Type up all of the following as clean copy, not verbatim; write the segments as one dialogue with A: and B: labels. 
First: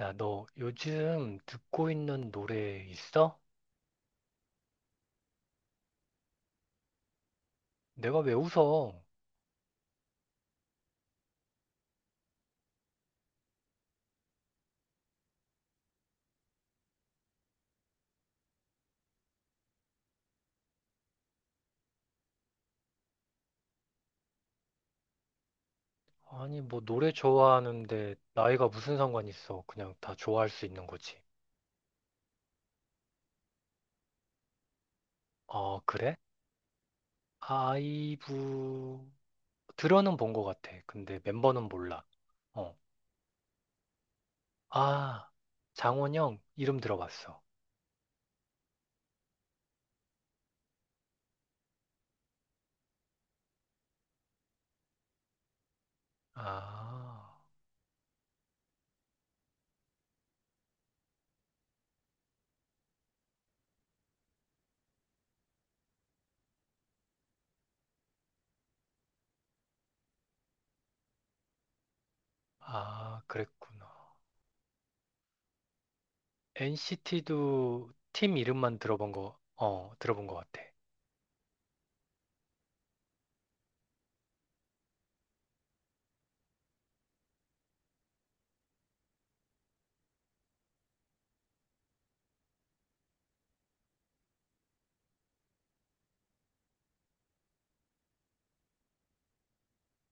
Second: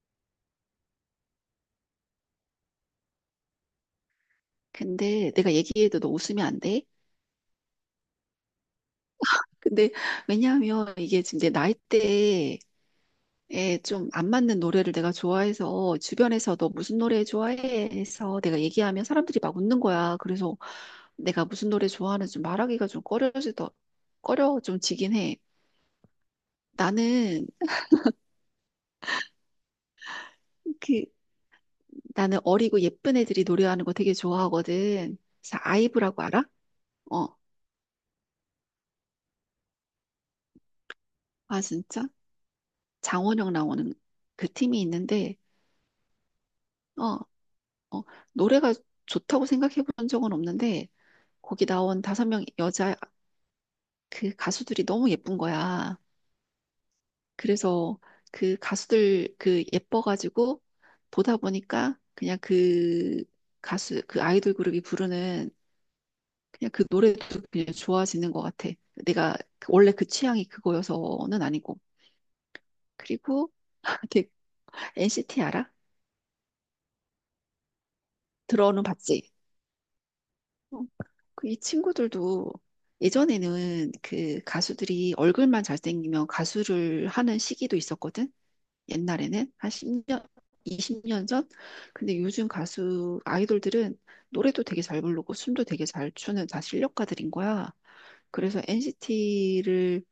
A: 야, 너 요즘 듣고 있는 노래 있어?
B: 근데 내가 얘기해도 너 웃으면 안 돼?
A: 내가 왜 웃어?
B: 근데 왜냐하면 이게 지금 내 나이대에 좀 안 맞는 노래를 내가 좋아해서 주변에서 너 무슨 노래 좋아해? 해서 내가 얘기하면 사람들이 막 웃는 거야. 그래서 내가 무슨 노래 좋아하는지 좀 말하기가 좀 꺼려 좀 지긴 해.
A: 아니, 뭐 노래
B: 나는
A: 좋아하는데 나이가 무슨 상관 있어? 그냥 다 좋아할 수 있는
B: 그
A: 거지.
B: 나는 어리고 예쁜 애들이 노래하는 거 되게 좋아하거든. 그래서
A: 어, 그래?
B: 아이브라고 알아? 어.
A: 아이브 들어는 본 것 같아. 근데
B: 아
A: 멤버는 몰라.
B: 진짜?
A: 어.
B: 장원영 나오는 그 팀이
A: 아,
B: 있는데
A: 장원영 이름
B: 어.
A: 들어봤어.
B: 어, 노래가 좋다고 생각해 본 적은 없는데, 거기 나온 다섯 명 여자 그 가수들이 너무 예쁜 거야.
A: 아,
B: 그래서 그 가수들 그 예뻐가지고 보다 보니까 그냥 그 가수, 그 아이돌 그룹이 부르는 그냥 그 노래도 그냥 좋아지는 것 같아. 내가 원래 그 취향이 그거여서는 아니고.
A: 아,
B: 그리고
A: 그랬구나.
B: 되게 NCT 알아?
A: NCT도 팀 이름만
B: 들어는
A: 들어본
B: 봤지?
A: 거, 들어본 것 같아.
B: 그 이 친구들도 예전에는 그 가수들이 얼굴만 잘생기면 가수를 하는 시기도 있었거든. 옛날에는 한 10년, 20년 전. 근데 요즘 가수 아이돌들은 노래도 되게 잘 부르고 춤도 되게 잘 추는 다 실력가들인 거야. 그래서 NCT를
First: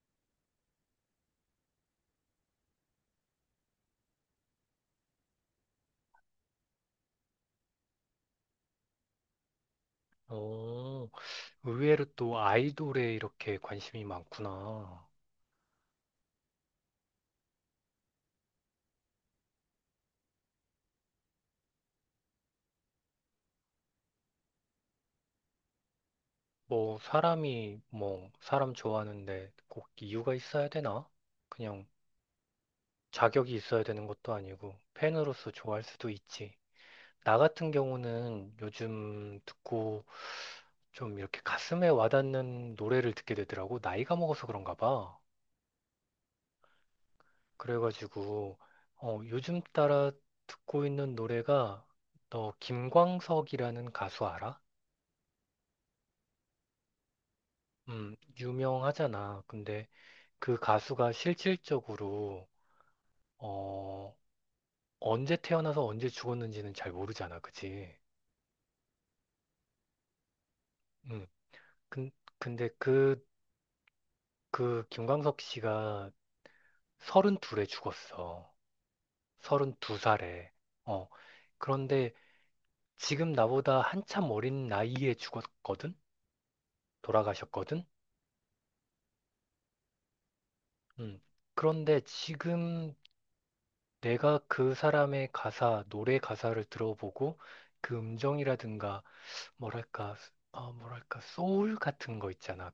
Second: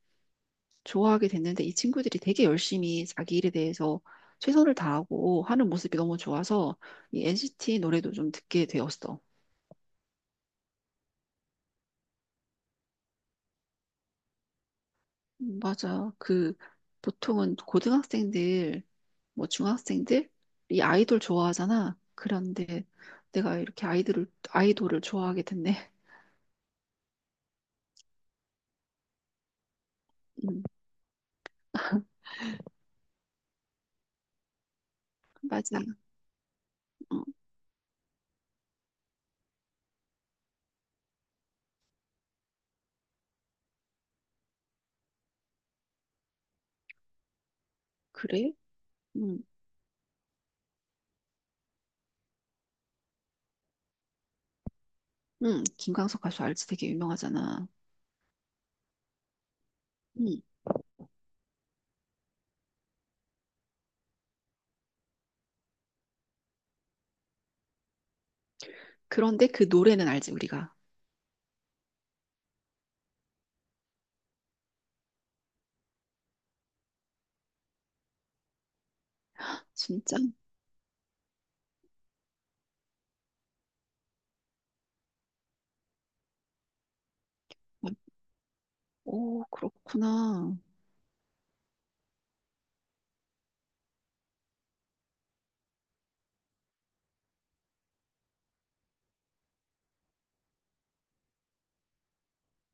B: 좋아하게 됐는데 이 친구들이 되게 열심히 자기 일에 대해서 최선을 다하고 하는 모습이 너무 좋아서 이 NCT 노래도 좀 듣게 되었어.
A: 오. 의외로 또 아이돌에 이렇게 관심이 많구나.
B: 맞아. 그 보통은 고등학생들 뭐 중학생들이 아이돌 좋아하잖아. 그런데 내가 이렇게 아이들을 아이돌을 좋아하게 됐네.
A: 뭐 사람 좋아하는데 꼭 이유가
B: 음,
A: 있어야 되나? 그냥 자격이 있어야 되는 것도 아니고 팬으로서
B: 맞아.
A: 좋아할 수도 있지.
B: 어,
A: 나 같은 경우는 요즘 듣고 좀 이렇게 가슴에 와닿는 노래를 듣게 되더라고. 나이가 먹어서 그런가 봐.
B: 그래?
A: 그래가지고
B: 음,
A: 요즘 따라 듣고 있는 노래가 너 김광석이라는 가수 알아?
B: 김광석 가수 알지? 되게 유명하잖아.
A: 유명하잖아. 근데
B: 음,
A: 그 가수가 실질적으로, 어, 언제 태어나서 언제 죽었는지는 잘 모르잖아. 그치?
B: 그런데 그 노래는 알지 우리가.
A: 음, 근, 근데 그 김광석 씨가 32에 죽었어.
B: 진짜?
A: 32살에. 어, 그런데 지금 나보다 한참 어린 나이에 죽었거든? 돌아가셨거든?
B: 어, 오, 그렇구나.
A: 음, 그런데 지금 내가 그 사람의 가사, 노래 가사를 들어보고 그 음정이라든가 뭐랄까, 뭐랄까, 소울 같은 거 있잖아.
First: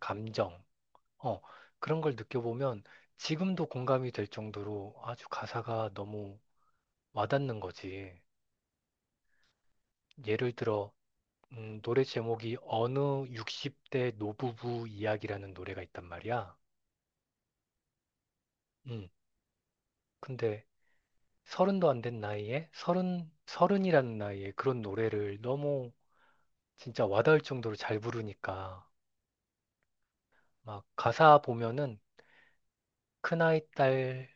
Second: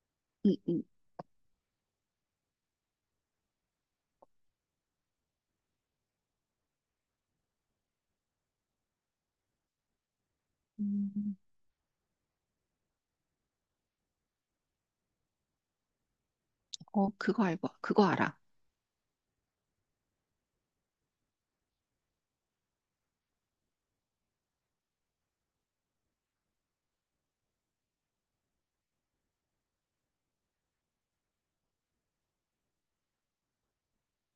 B: 음,
A: 감정.
B: 음,
A: 어, 그런 걸 느껴보면 지금도 공감이 될 정도로 아주 가사가 너무 와닿는 거지. 예를 들어,
B: 음.
A: 노래 제목이 어느 60대 노부부 이야기라는 노래가 있단 말이야.
B: 어, 그거 알아.
A: 음, 근데 서른도 안 된 나이에 서른이라는 나이에 그런 노래를 너무 진짜 와닿을 정도로 잘 부르니까 막 가사 보면은 큰아이 딸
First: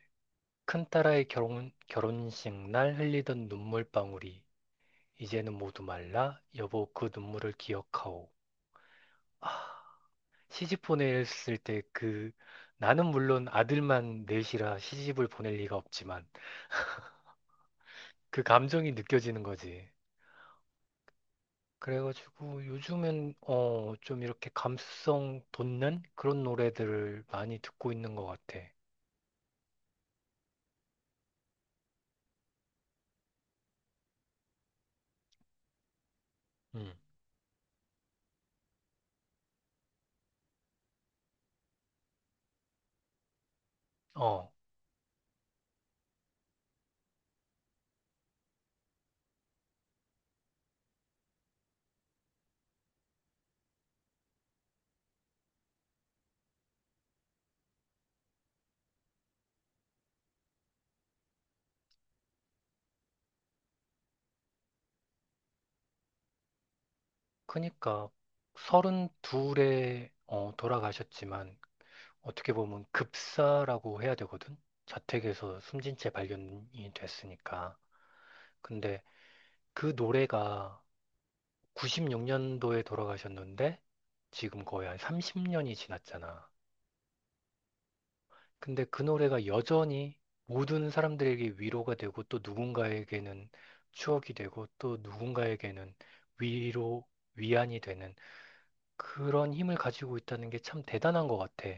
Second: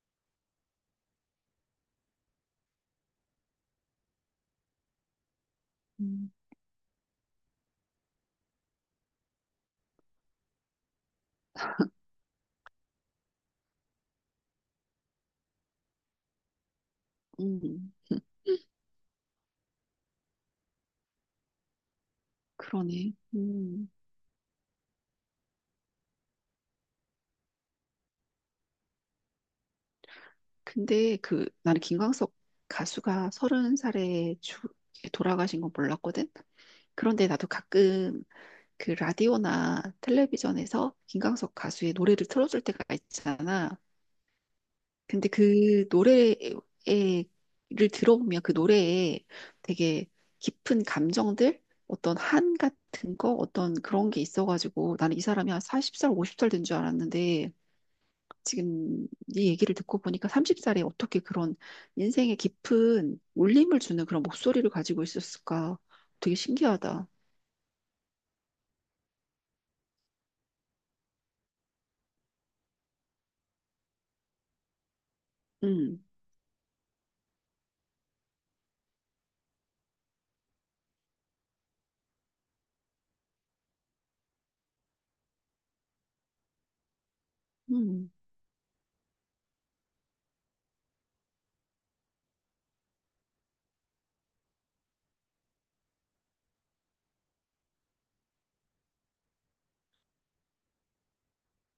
A: 큰딸아이 결혼식 날 흘리던 눈물방울이 이제는 모두
B: 음,
A: 말라. 여보, 그 눈물을 기억하오. 아, 시집 보냈을 때 나는 물론 아들만 넷이라 시집을 보낼 리가 없지만
B: 음,
A: 그 감정이 느껴지는 거지. 그래가지고
B: 그러네.
A: 요즘엔
B: 음.
A: 좀 이렇게 감수성 돋는 그런 노래들을 많이 듣고 있는 것 같아.
B: 근데 그 나는 김광석 가수가 30살에 돌아가신 건 몰랐거든.
A: 음.
B: 그런데 나도 가끔 그 라디오나 텔레비전에서 김광석 가수의 노래를 틀어줄 때가 있잖아.
A: 어,
B: 근데 그 노래를 들어보면 그 노래에 되게 깊은 감정들, 어떤 한 같은 거, 어떤 그런 게 있어가지고 나는 이 사람이 한 40살, 50살 된 줄 알았는데 지금 네 얘기를 듣고 보니까 30살에 어떻게 그런 인생의 깊은 울림을 주는 그런 목소리를 가지고 있었을까? 되게 신기하다.
A: 그니까 서른둘에 돌아가셨지만 어떻게 보면 급사라고 해야 되거든. 자택에서 숨진
B: 음,
A: 채 발견이 됐으니까. 근데 그 노래가 96년도에 돌아가셨는데 지금 거의 한 30년이 지났잖아.
B: 음,
A: 근데 그 노래가 여전히 모든 사람들에게 위로가 되고 또 누군가에게는 추억이 되고 또 누군가에게는 위로, 위안이 되는 그런 힘을 가지고 있다는 게 참 대단한 것 같아.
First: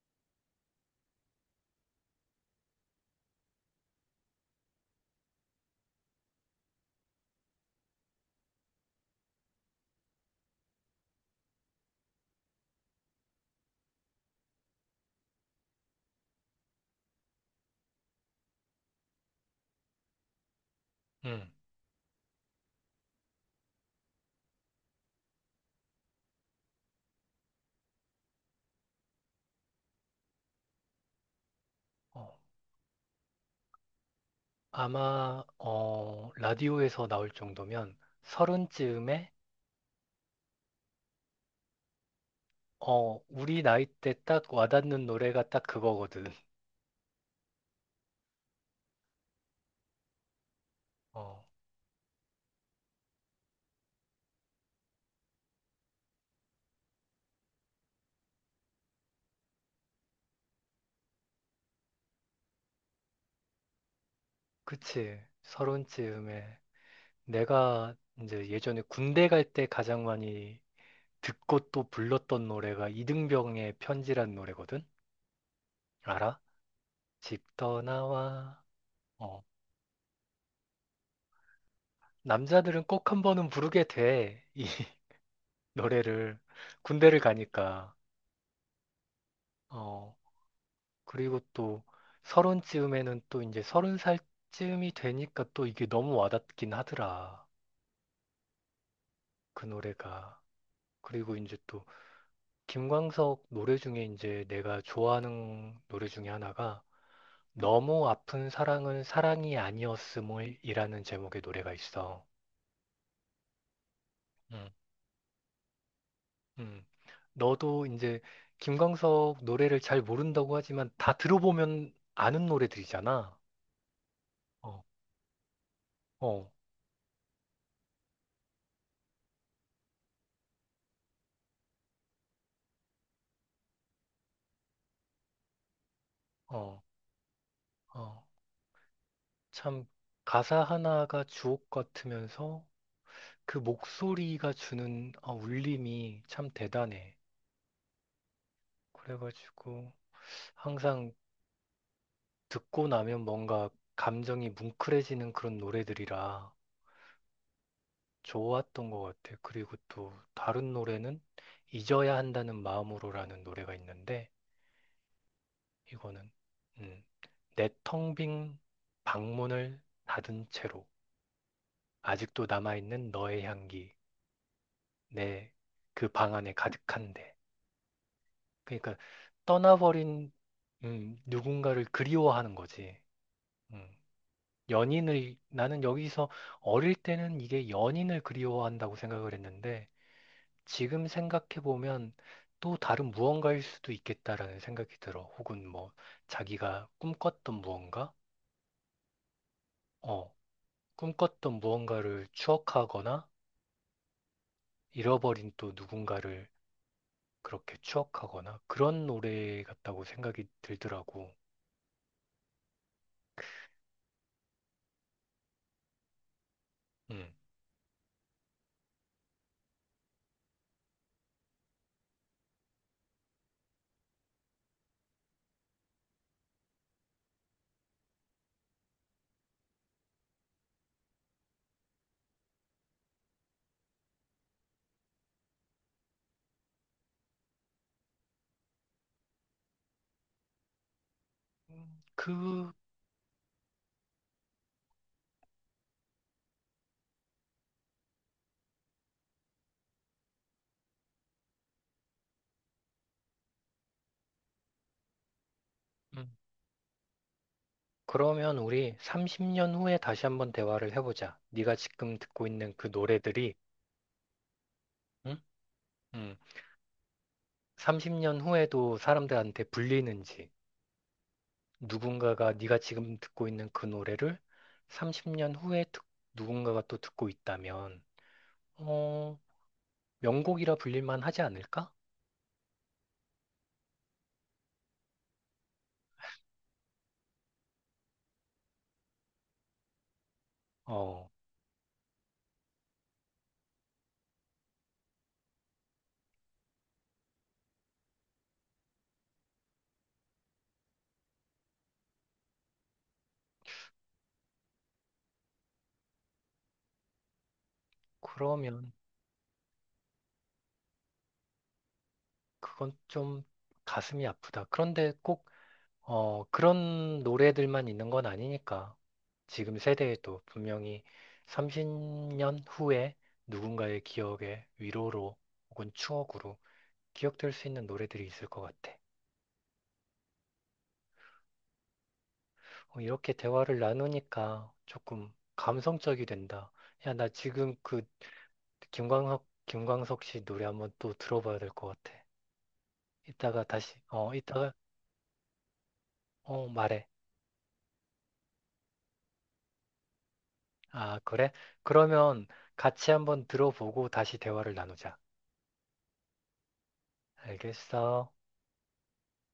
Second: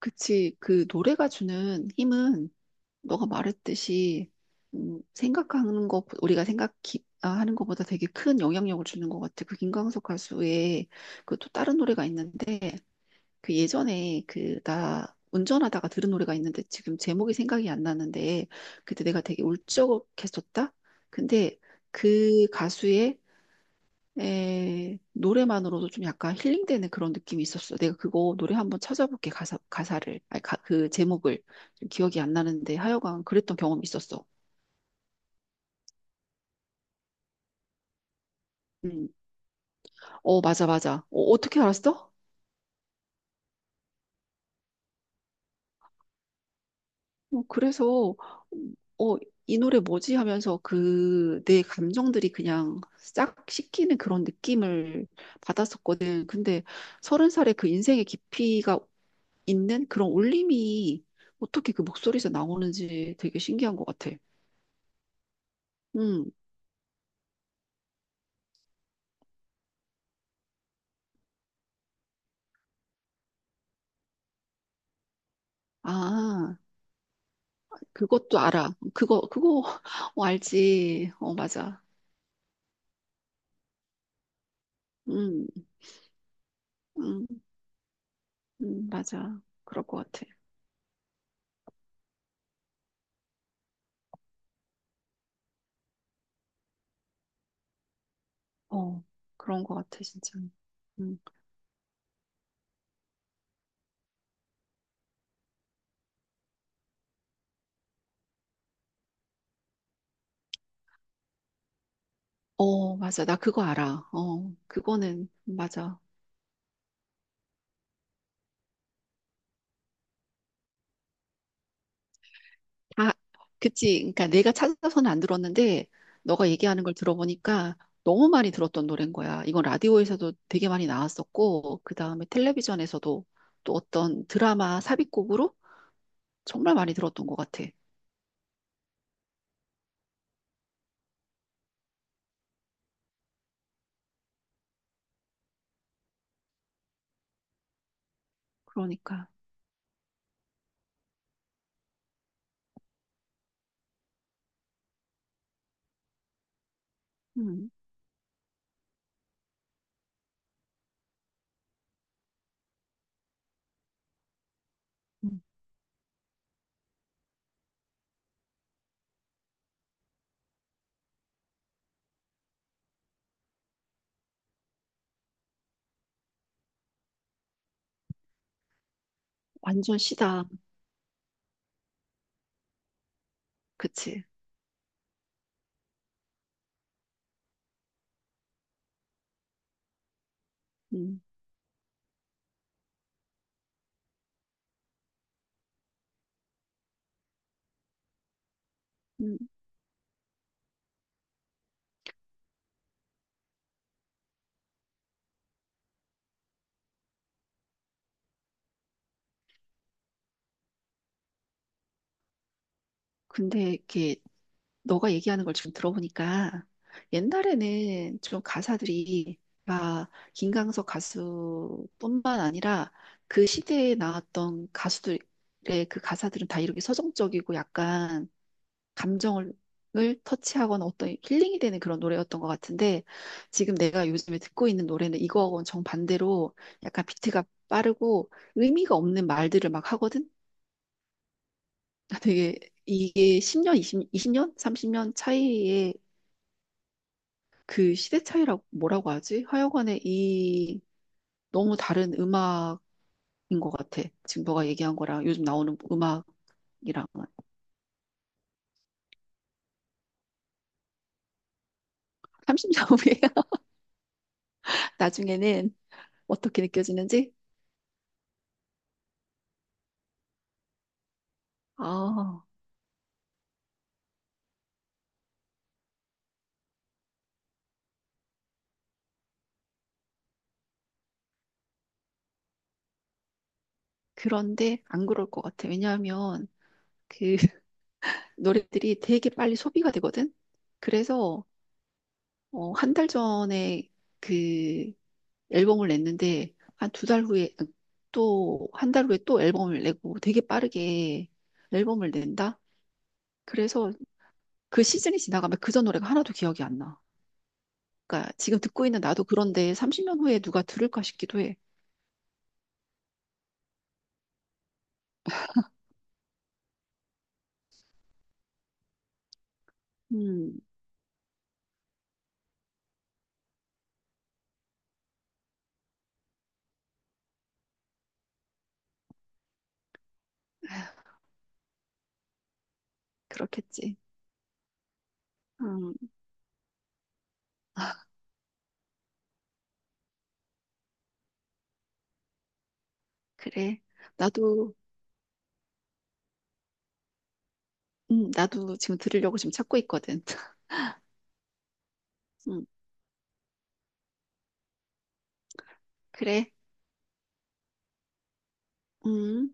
B: 그치. 그 노래가 주는 힘은 너가 말했듯이 우리가 생각하는 것보다 되게 큰 영향력을 주는 것 같아. 그 김광석 가수의 그 또 다른 노래가 있는데 그 예전에 그 나 운전하다가 들은 노래가 있는데 지금 제목이 생각이 안 나는데 그때 내가 되게 울적했었다.
A: 음.
B: 근데 그 가수의 노래만으로도 좀 약간 힐링되는 그런 느낌이 있었어. 내가 그거 노래 한번 찾아볼게 가사를 아니 그 제목을 좀 기억이 안
A: 어,
B: 나는데 하여간 그랬던 경험이 있었어.
A: 아마 라디오에서 나올 정도면
B: 음.
A: 서른쯤에
B: 어 맞아 맞아. 어, 어떻게 알았어?
A: 우리 나이 때 딱 와닿는 노래가 딱 그거거든.
B: 어, 그래서 어, 이 노래 뭐지 하면서 그
A: 어,
B: 내 감정들이 그냥 싹 씻기는 그런 느낌을 받았었거든. 근데 30살에 그 인생의 깊이가 있는 그런 울림이 어떻게 그 목소리에서 나오는지 되게 신기한 것 같아.
A: 그치.
B: 음,
A: 서른쯤에 내가 이제 예전에 군대 갈 때 가장 많이 듣고 또 불렀던 노래가 이등병의 편지란 노래거든. 알아?
B: 아,
A: 집
B: 그것도
A: 떠나와.
B: 알아. 그거,
A: 어,
B: 그거, 어, 알지. 어, 맞아.
A: 남자들은 꼭 한 번은 부르게 돼. 이
B: 음,
A: 노래를 군대를
B: 음,
A: 가니까.
B: 맞아. 그럴 것
A: 어.
B: 같아.
A: 그리고 또 서른쯤에는 또 이제 서른 살쯤이 되니까 또 이게 너무 와닿긴 하더라.
B: 어, 그런
A: 그
B: 것 같아, 진짜.
A: 노래가.
B: 음.
A: 그리고 이제 또 김광석 노래 중에 이제 내가 좋아하는 노래 중에 하나가 너무 아픈 사랑은 사랑이 아니었음이라는 제목의 노래가 있어.
B: 어, 맞아. 나 그거 알아. 어,
A: 음.
B: 그거는, 맞아.
A: 음. 너도 이제 김광석 노래를 잘 모른다고 하지만 다 들어보면 아는
B: 다,
A: 노래들이잖아.
B: 그치. 그러니까 내가
A: 어,
B: 찾아서는 안 들었는데, 너가
A: 어,
B: 얘기하는 걸 들어보니까 너무 많이 들었던 노래인 거야. 이건 라디오에서도 되게 많이 나왔었고, 그 다음에 텔레비전에서도 또 어떤 드라마 삽입곡으로 정말
A: 어,
B: 많이 들었던 것 같아.
A: 어. 참 가사 하나가 주옥 같으면서 그 목소리가 주는 울림이 참 대단해.
B: 그러니까,
A: 그래가지고 항상 듣고 나면 뭔가 감정이 뭉클해지는 그런 노래들이라
B: 음,
A: 좋았던 것 같아. 그리고 또 다른 노래는 잊어야 한다는 마음으로라는 노래가 있는데
B: 음,
A: 이거는 음, 내텅 빈 방문을 닫은 채로 아직도 남아있는 너의 향기 내 그 방 안에 가득한데. 그러니까
B: 완전
A: 떠나버린
B: 시다.
A: 누군가를 그리워하는 거지. 음,
B: 그치.
A: 연인을 나는 여기서 어릴 때는 이게 연인을 그리워한다고 생각을 했는데 지금
B: 음,
A: 생각해 보면 또 다른 무언가일 수도 있겠다라는 생각이 들어. 혹은 뭐 자기가 꿈꿨던
B: 음.
A: 어, 무언가를 추억하거나 잃어버린 또 누군가를 그렇게 추억하거나 그런 노래 같다고 생각이 들더라고.
B: 근데 이렇게 너가 얘기하는 걸 지금 들어보니까
A: 음.
B: 옛날에는 좀 가사들이 막 김광석 가수뿐만 아니라 그 시대에 나왔던 가수들의 그 가사들은 다 이렇게 서정적이고 약간 감정을 을 터치하거나 어떤 힐링이 되는 그런 노래였던 것 같은데 지금 내가 요즘에 듣고 있는 노래는 이거하고는 정반대로 약간 비트가 빠르고 의미가 없는 말들을 막 하거든?
A: 음,
B: 되게
A: 그
B: 이게 10년, 20, 이십 년 30년 차이의 그 시대 차이라고 뭐라고 하지? 하여간에 이 너무 다른 음악인 것 같아. 지금 너가 얘기한 거랑 요즘 나오는 음악이랑은
A: 음. 그러면 우리 30년 후에 다시 한번 대화를 해보자. 네가 지금 듣고 있는
B: 30년
A: 그
B: 후에
A: 노래들이, 응?
B: 나중에는
A: 음,
B: 어떻게 느껴지는지?
A: 30년 후에도 사람들한테 불리는지,
B: 아,
A: 누군가가 네가 지금 듣고 있는 그 노래를 30년 후에 누군가가 또 듣고 있다면, 어, 명곡이라 불릴만 하지 않을까?
B: 그런데 안 그럴 것 같아. 왜냐하면 그 노래들이 되게 빨리 소비가 되거든.
A: 어,
B: 그래서 어, 한 달 전에 그 앨범을 냈는데 한 두 달 후에 또 한 달 후에 또 앨범을 내고 되게 빠르게 앨범을 낸다? 그래서 그 시즌이 지나가면 그 전 노래가 하나도 기억이 안 나. 그러니까 지금 듣고
A: 그러면
B: 있는 나도 그런데 30년 후에 누가 들을까 싶기도 해.
A: 그건 좀 가슴이 아프다. 그런데 꼭 그런 노래들만 있는 건 아니니까. 지금 세대에도
B: 음,
A: 분명히 30년 후에 누군가의 기억에 위로로 혹은 추억으로 기억될 수 있는 노래들이 있을 것 같아. 이렇게 대화를
B: 그렇겠지.
A: 나누니까 조금
B: 음,
A: 감성적이 된다. 야, 나 지금 그 김광석 씨 노래 한번 또 들어봐야 될 것 같아. 이따가
B: 그래.
A: 다시, 이따가,
B: 나도,
A: 말해.
B: 나도 지금 들으려고 지금 찾고 있거든.
A: 아, 그래? 그러면
B: 음,
A: 같이 한번 들어보고 다시 대화를 나누자.
B: 그래.
A: 알겠어.
B: 음.